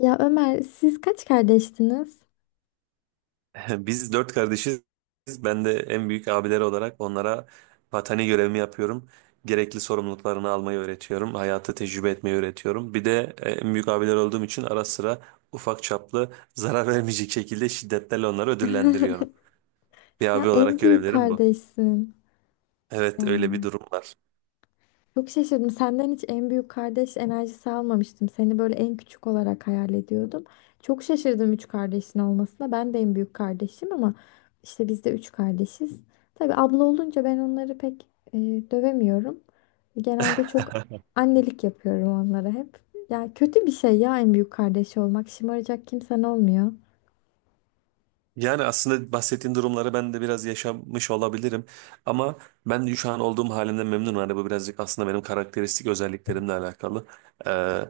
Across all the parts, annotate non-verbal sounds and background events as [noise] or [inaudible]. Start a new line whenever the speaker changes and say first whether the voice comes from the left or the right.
left: Ya Ömer, siz kaç kardeştiniz?
right: [laughs] Biz dört kardeşiz. Ben de en büyük abileri olarak onlara vatani görevimi yapıyorum. Gerekli sorumluluklarını almayı öğretiyorum. Hayatı tecrübe etmeyi öğretiyorum. Bir de en büyük abiler olduğum için ara sıra ufak çaplı [laughs] zarar vermeyecek şekilde şiddetlerle onları ödüllendiriyorum.
left: [laughs]
right: Bir abi
left: Sen
right: olarak
left: en büyük
right: görevlerim bu.
left: kardeşsin.
right: Evet,
left: Ya,
right: öyle bir durum var.
left: çok şaşırdım. Senden hiç en büyük kardeş enerjisi almamıştım. Seni böyle en küçük olarak hayal ediyordum. Çok şaşırdım üç kardeşin olmasına. Ben de en büyük kardeşim ama işte biz de üç kardeşiz. Tabii abla olunca ben onları pek e, dövemiyorum. Genelde çok annelik yapıyorum onlara hep. Ya kötü bir şey ya, en büyük kardeş olmak. Şımaracak kimsen olmuyor.
right: Yani aslında bahsettiğin durumları ben de biraz yaşamış olabilirim. Ama ben şu an olduğum halimden memnunum. Hani bu birazcık aslında benim karakteristik özelliklerimle alakalı. Ee,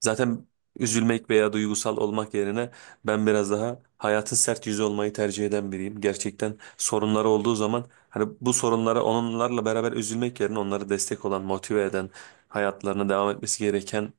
right: Zaten üzülmek veya duygusal olmak yerine ben biraz daha hayatın sert yüzü olmayı tercih eden biriyim. Gerçekten sorunları olduğu zaman hani bu sorunlara onlarla beraber üzülmek yerine onları destek olan, motive eden, hayatlarına devam etmesi gereken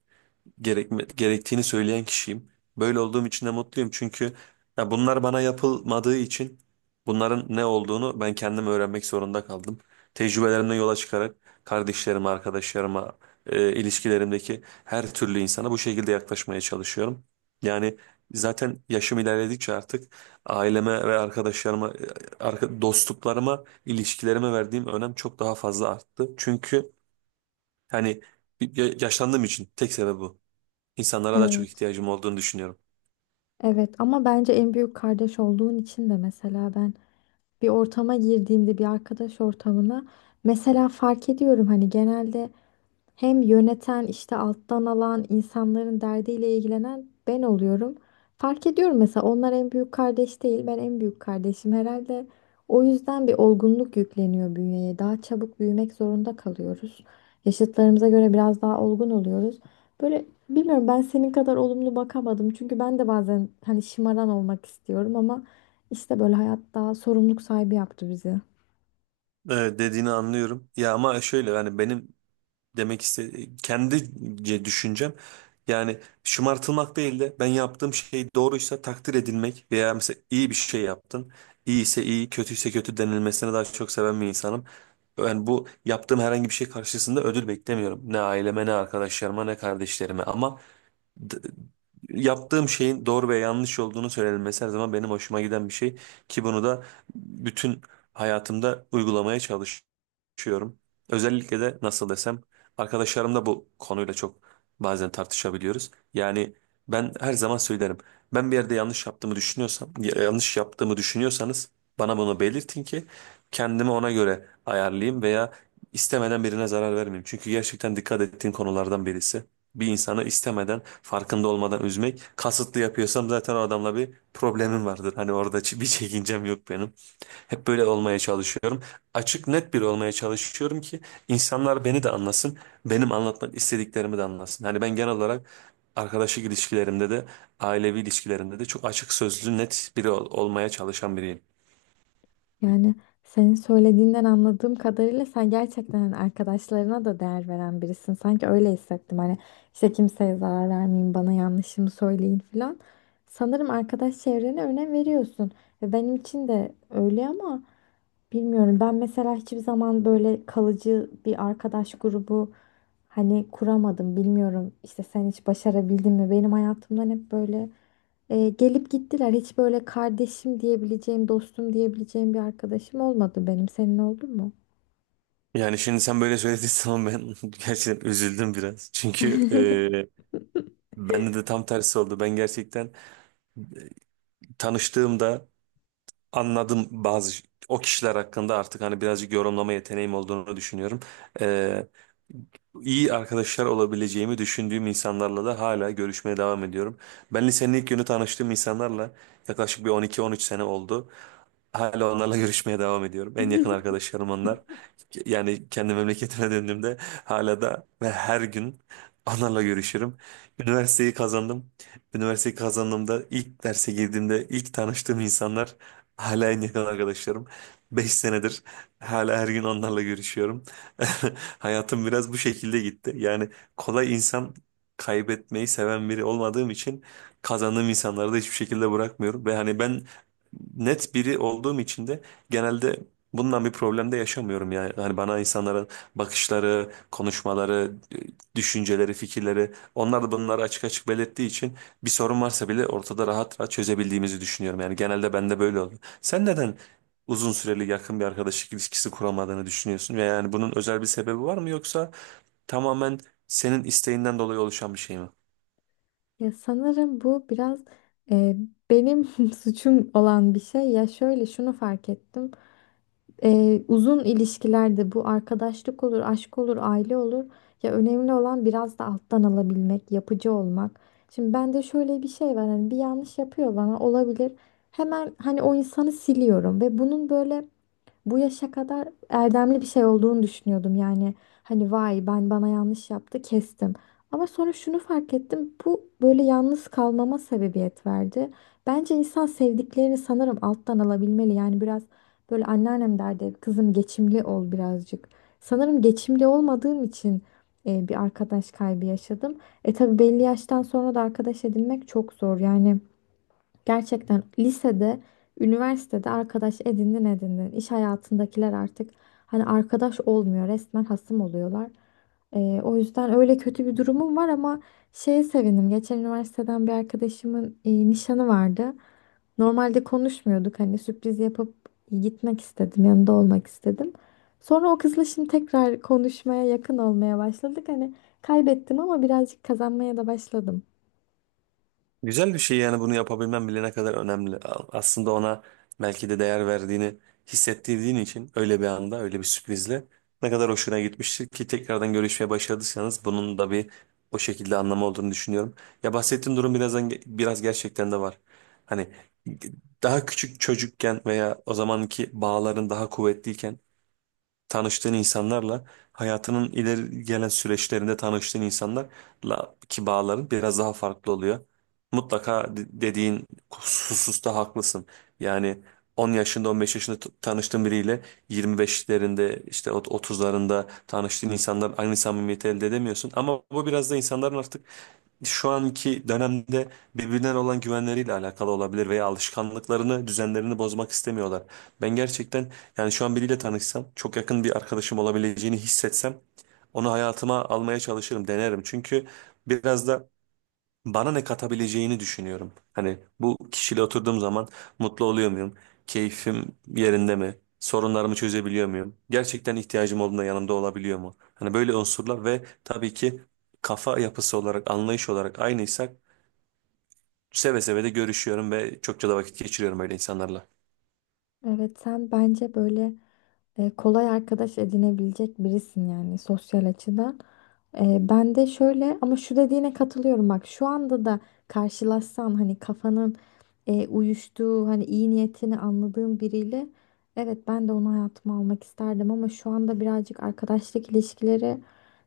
right: gerektiğini söyleyen kişiyim. Böyle olduğum için de mutluyum, çünkü ya bunlar bana yapılmadığı için bunların ne olduğunu ben kendim öğrenmek zorunda kaldım. Tecrübelerimden yola çıkarak kardeşlerime, arkadaşlarıma, ilişkilerimdeki her türlü insana bu şekilde yaklaşmaya çalışıyorum. Yani zaten yaşım ilerledikçe artık aileme ve arkadaşlarıma, dostluklarıma, ilişkilerime verdiğim önem çok daha fazla arttı. Çünkü hani yaşlandığım için tek sebebi bu. İnsanlara daha çok
left: Evet.
right: ihtiyacım olduğunu düşünüyorum.
left: Evet, ama bence en büyük kardeş olduğun için de, mesela, ben bir ortama girdiğimde, bir arkadaş ortamına, mesela fark ediyorum hani genelde hem yöneten, işte alttan alan insanların derdiyle ilgilenen ben oluyorum. Fark ediyorum mesela, onlar en büyük kardeş değil, ben en büyük kardeşim herhalde. O yüzden bir olgunluk yükleniyor bünyeye. Daha çabuk büyümek zorunda kalıyoruz. Yaşıtlarımıza göre biraz daha olgun oluyoruz. Böyle, bilmiyorum, ben senin kadar olumlu bakamadım. Çünkü ben de bazen hani şımaran olmak istiyorum ama işte böyle hayat daha sorumluluk sahibi yaptı bizi.
right: Evet, dediğini anlıyorum. Ya ama şöyle, yani benim demek istediğim kendice düşüncem, yani şımartılmak değil de ben yaptığım şey doğruysa takdir edilmek veya mesela iyi bir şey yaptın, iyi ise iyi, kötüyse kötü denilmesini daha çok seven bir insanım. Yani bu yaptığım herhangi bir şey karşısında ödül beklemiyorum. Ne aileme, ne arkadaşlarıma, ne kardeşlerime, ama d- yaptığım şeyin doğru ve yanlış olduğunu söylenmesi her zaman benim hoşuma giden bir şey, ki bunu da bütün hayatımda uygulamaya çalışıyorum. Özellikle de nasıl desem, arkadaşlarımla bu konuyla çok bazen tartışabiliyoruz. Yani ben her zaman söylerim. Ben bir yerde yanlış yaptığımı düşünüyorsam, yanlış yaptığımı düşünüyorsanız bana bunu belirtin ki kendimi ona göre ayarlayayım veya istemeden birine zarar vermeyeyim. Çünkü gerçekten dikkat ettiğim konulardan birisi bir insana istemeden farkında olmadan üzmek, kasıtlı yapıyorsam zaten o adamla bir problemim vardır. Hani orada bir çekincem yok benim. Hep böyle olmaya çalışıyorum. Açık net biri olmaya çalışıyorum ki insanlar beni de anlasın. Benim anlatmak istediklerimi de anlasın. Hani ben genel olarak arkadaşlık ilişkilerimde de ailevi ilişkilerimde de çok açık sözlü net biri olmaya çalışan biriyim.
left: Yani, senin söylediğinden anladığım kadarıyla, sen gerçekten hani arkadaşlarına da değer veren birisin. Sanki öyle hissettim. Hani işte kimseye zarar vermeyin, bana yanlışımı söyleyin falan. Sanırım arkadaş çevrene önem veriyorsun. Ve benim için de öyle ama bilmiyorum. Ben mesela hiçbir zaman böyle kalıcı bir arkadaş grubu hani kuramadım. Bilmiyorum, işte sen hiç başarabildin mi? Benim hayatımdan hep böyle gelip gittiler. Hiç böyle kardeşim diyebileceğim, dostum diyebileceğim bir arkadaşım olmadı benim. Senin oldu mu?
right: Yani şimdi sen böyle söylediğin zaman ben [laughs] gerçekten üzüldüm biraz. Çünkü
left: [laughs]
right: bende de tam tersi oldu. Ben gerçekten tanıştığımda anladım bazı o kişiler hakkında, artık hani birazcık yorumlama yeteneğim olduğunu düşünüyorum, iyi arkadaşlar olabileceğimi düşündüğüm insanlarla da hala görüşmeye devam ediyorum. Ben lisenin ilk günü tanıştığım insanlarla yaklaşık bir 12-13 sene oldu. Hala onlarla görüşmeye devam ediyorum. En yakın arkadaşlarım onlar. Yani kendi memleketime döndüğümde hala da ve her gün onlarla görüşürüm. Üniversiteyi kazandım. Üniversiteyi kazandığımda ilk derse girdiğimde ilk tanıştığım insanlar hala en yakın arkadaşlarım. 5 senedir hala her gün onlarla görüşüyorum. [laughs] Hayatım biraz bu şekilde gitti. Yani kolay insan kaybetmeyi seven biri olmadığım için kazandığım insanları da hiçbir şekilde bırakmıyorum. Ve hani ben net biri olduğum için de genelde bundan bir problem de yaşamıyorum yani. Hani bana insanların bakışları, konuşmaları, düşünceleri, fikirleri, onlar da bunları açık açık belirttiği için bir sorun varsa bile ortada rahat rahat çözebildiğimizi düşünüyorum. Yani genelde bende böyle oldu. Sen neden uzun süreli yakın bir arkadaşlık ilişkisi kuramadığını düşünüyorsun? Ve yani bunun özel bir sebebi var mı, yoksa tamamen senin isteğinden dolayı oluşan bir şey mi?
left: Ya sanırım bu biraz e, benim [laughs] suçum olan bir şey. Ya şöyle, şunu fark ettim. Uzun ilişkilerde, bu arkadaşlık olur, aşk olur, aile olur. Ya önemli olan biraz da alttan alabilmek, yapıcı olmak. Şimdi bende şöyle bir şey var, hani bir yanlış yapıyor bana, olabilir. Hemen hani o insanı siliyorum ve bunun böyle bu yaşa kadar erdemli bir şey olduğunu düşünüyordum. Yani hani vay, ben bana yanlış yaptı, kestim. Ama sonra şunu fark ettim. Bu böyle yalnız kalmama sebebiyet verdi. Bence insan sevdiklerini sanırım alttan alabilmeli. Yani biraz böyle, anneannem derdi, kızım geçimli ol birazcık. Sanırım geçimli olmadığım için bir arkadaş kaybı yaşadım. E tabii, belli yaştan sonra da arkadaş edinmek çok zor. Yani gerçekten lisede, üniversitede arkadaş edindin edindin. İş hayatındakiler artık hani arkadaş olmuyor. Resmen hasım oluyorlar. O yüzden öyle kötü bir durumum var ama şeye sevindim. Geçen üniversiteden bir arkadaşımın nişanı vardı. Normalde konuşmuyorduk, hani sürpriz yapıp gitmek istedim, yanında olmak istedim. Sonra o kızla şimdi tekrar konuşmaya, yakın olmaya başladık. Hani kaybettim ama birazcık kazanmaya da başladım.
right: Güzel bir şey, yani bunu yapabilmen bile ne kadar önemli. Aslında ona belki de değer verdiğini hissettirdiğin için, öyle bir anda öyle bir sürprizle ne kadar hoşuna gitmiştir ki tekrardan görüşmeye başladıysanız, bunun da bir o şekilde anlamı olduğunu düşünüyorum. Ya bahsettiğim durum birazdan biraz gerçekten de var. Hani daha küçük çocukken veya o zamanki bağların daha kuvvetliyken tanıştığın insanlarla hayatının ileri gelen süreçlerinde tanıştığın insanlarla ki bağların biraz daha farklı oluyor. Mutlaka dediğin hususta haklısın. Yani 10 yaşında 15 yaşında tanıştığın biriyle 25'lerinde işte 30'larında tanıştığın insanlar aynı samimiyeti elde edemiyorsun. Ama bu biraz da insanların artık şu anki dönemde birbirlerine olan güvenleriyle alakalı olabilir veya alışkanlıklarını, düzenlerini bozmak istemiyorlar. Ben gerçekten yani şu an biriyle tanışsam, çok yakın bir arkadaşım olabileceğini hissetsem onu hayatıma almaya çalışırım, denerim. Çünkü biraz da bana ne katabileceğini düşünüyorum. Hani bu kişiyle oturduğum zaman mutlu oluyor muyum? Keyfim yerinde mi? Sorunlarımı çözebiliyor muyum? Gerçekten ihtiyacım olduğunda yanımda olabiliyor mu? Hani böyle unsurlar ve tabii ki kafa yapısı olarak, anlayış olarak aynıysak seve seve de görüşüyorum ve çokça da vakit geçiriyorum öyle insanlarla.
left: Evet, sen bence böyle kolay arkadaş edinebilecek birisin yani, sosyal açıdan. Ben de şöyle, ama şu dediğine katılıyorum, bak şu anda da karşılaşsan hani kafanın uyuştuğu, hani iyi niyetini anladığım biriyle, evet ben de onu hayatıma almak isterdim. Ama şu anda birazcık arkadaşlık ilişkileri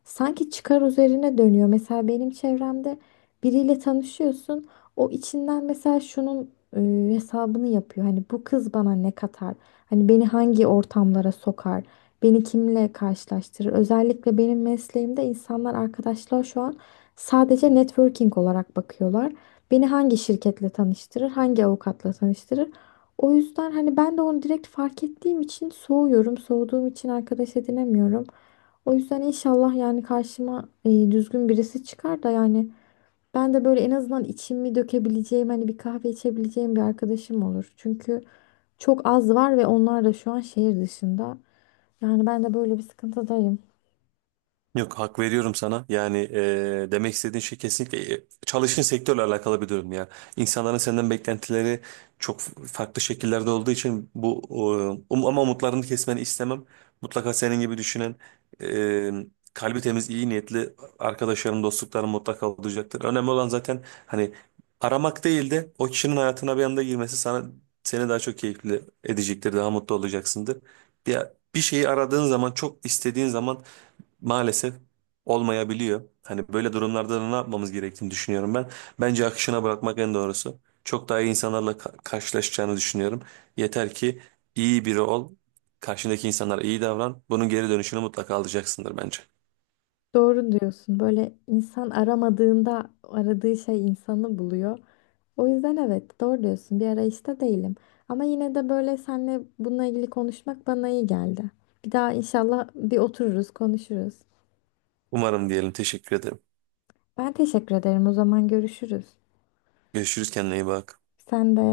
left: sanki çıkar üzerine dönüyor. Mesela benim çevremde biriyle tanışıyorsun, o içinden mesela şunun hesabını yapıyor. Hani bu kız bana ne katar? Hani beni hangi ortamlara sokar? Beni kimle karşılaştırır? Özellikle benim mesleğimde insanlar, arkadaşlar şu an sadece networking olarak bakıyorlar. Beni hangi şirketle tanıştırır? Hangi avukatla tanıştırır? O yüzden hani ben de onu direkt fark ettiğim için soğuyorum. Soğuduğum için arkadaş edinemiyorum. O yüzden inşallah yani karşıma düzgün birisi çıkar da, yani ben de böyle en azından içimi dökebileceğim, hani bir kahve içebileceğim bir arkadaşım olur. Çünkü çok az var ve onlar da şu an şehir dışında. Yani ben de böyle bir sıkıntıdayım.
right: Yok, hak veriyorum sana. Yani demek istediğin şey kesinlikle çalıştığın sektörle alakalı bir durum ya. İnsanların senden beklentileri çok farklı şekillerde olduğu için bu ama umutlarını kesmeni istemem. Mutlaka senin gibi düşünen e, kalbi temiz, iyi niyetli arkadaşlarım, dostluklarım mutlaka olacaktır. Önemli olan zaten hani aramak değil de, o kişinin hayatına bir anda girmesi sana, seni daha çok keyifli edecektir, daha mutlu olacaksındır. Bir, Bir şeyi aradığın zaman, çok istediğin zaman maalesef olmayabiliyor. Hani böyle durumlarda da ne yapmamız gerektiğini düşünüyorum ben. Bence akışına bırakmak en doğrusu. Çok daha iyi insanlarla karşılaşacağını düşünüyorum. Yeter ki iyi biri ol. Karşındaki insanlara iyi davran. Bunun geri dönüşünü mutlaka alacaksındır bence.
left: Doğru diyorsun. Böyle insan aramadığında aradığı şey insanı buluyor. O yüzden evet, doğru diyorsun. Bir arayışta değilim. Ama yine de böyle seninle bununla ilgili konuşmak bana iyi geldi. Bir daha inşallah bir otururuz, konuşuruz.
right: Umarım diyelim. Teşekkür ederim.
left: Ben teşekkür ederim. O zaman görüşürüz.
right: Görüşürüz, kendine iyi bak.
left: Sen de.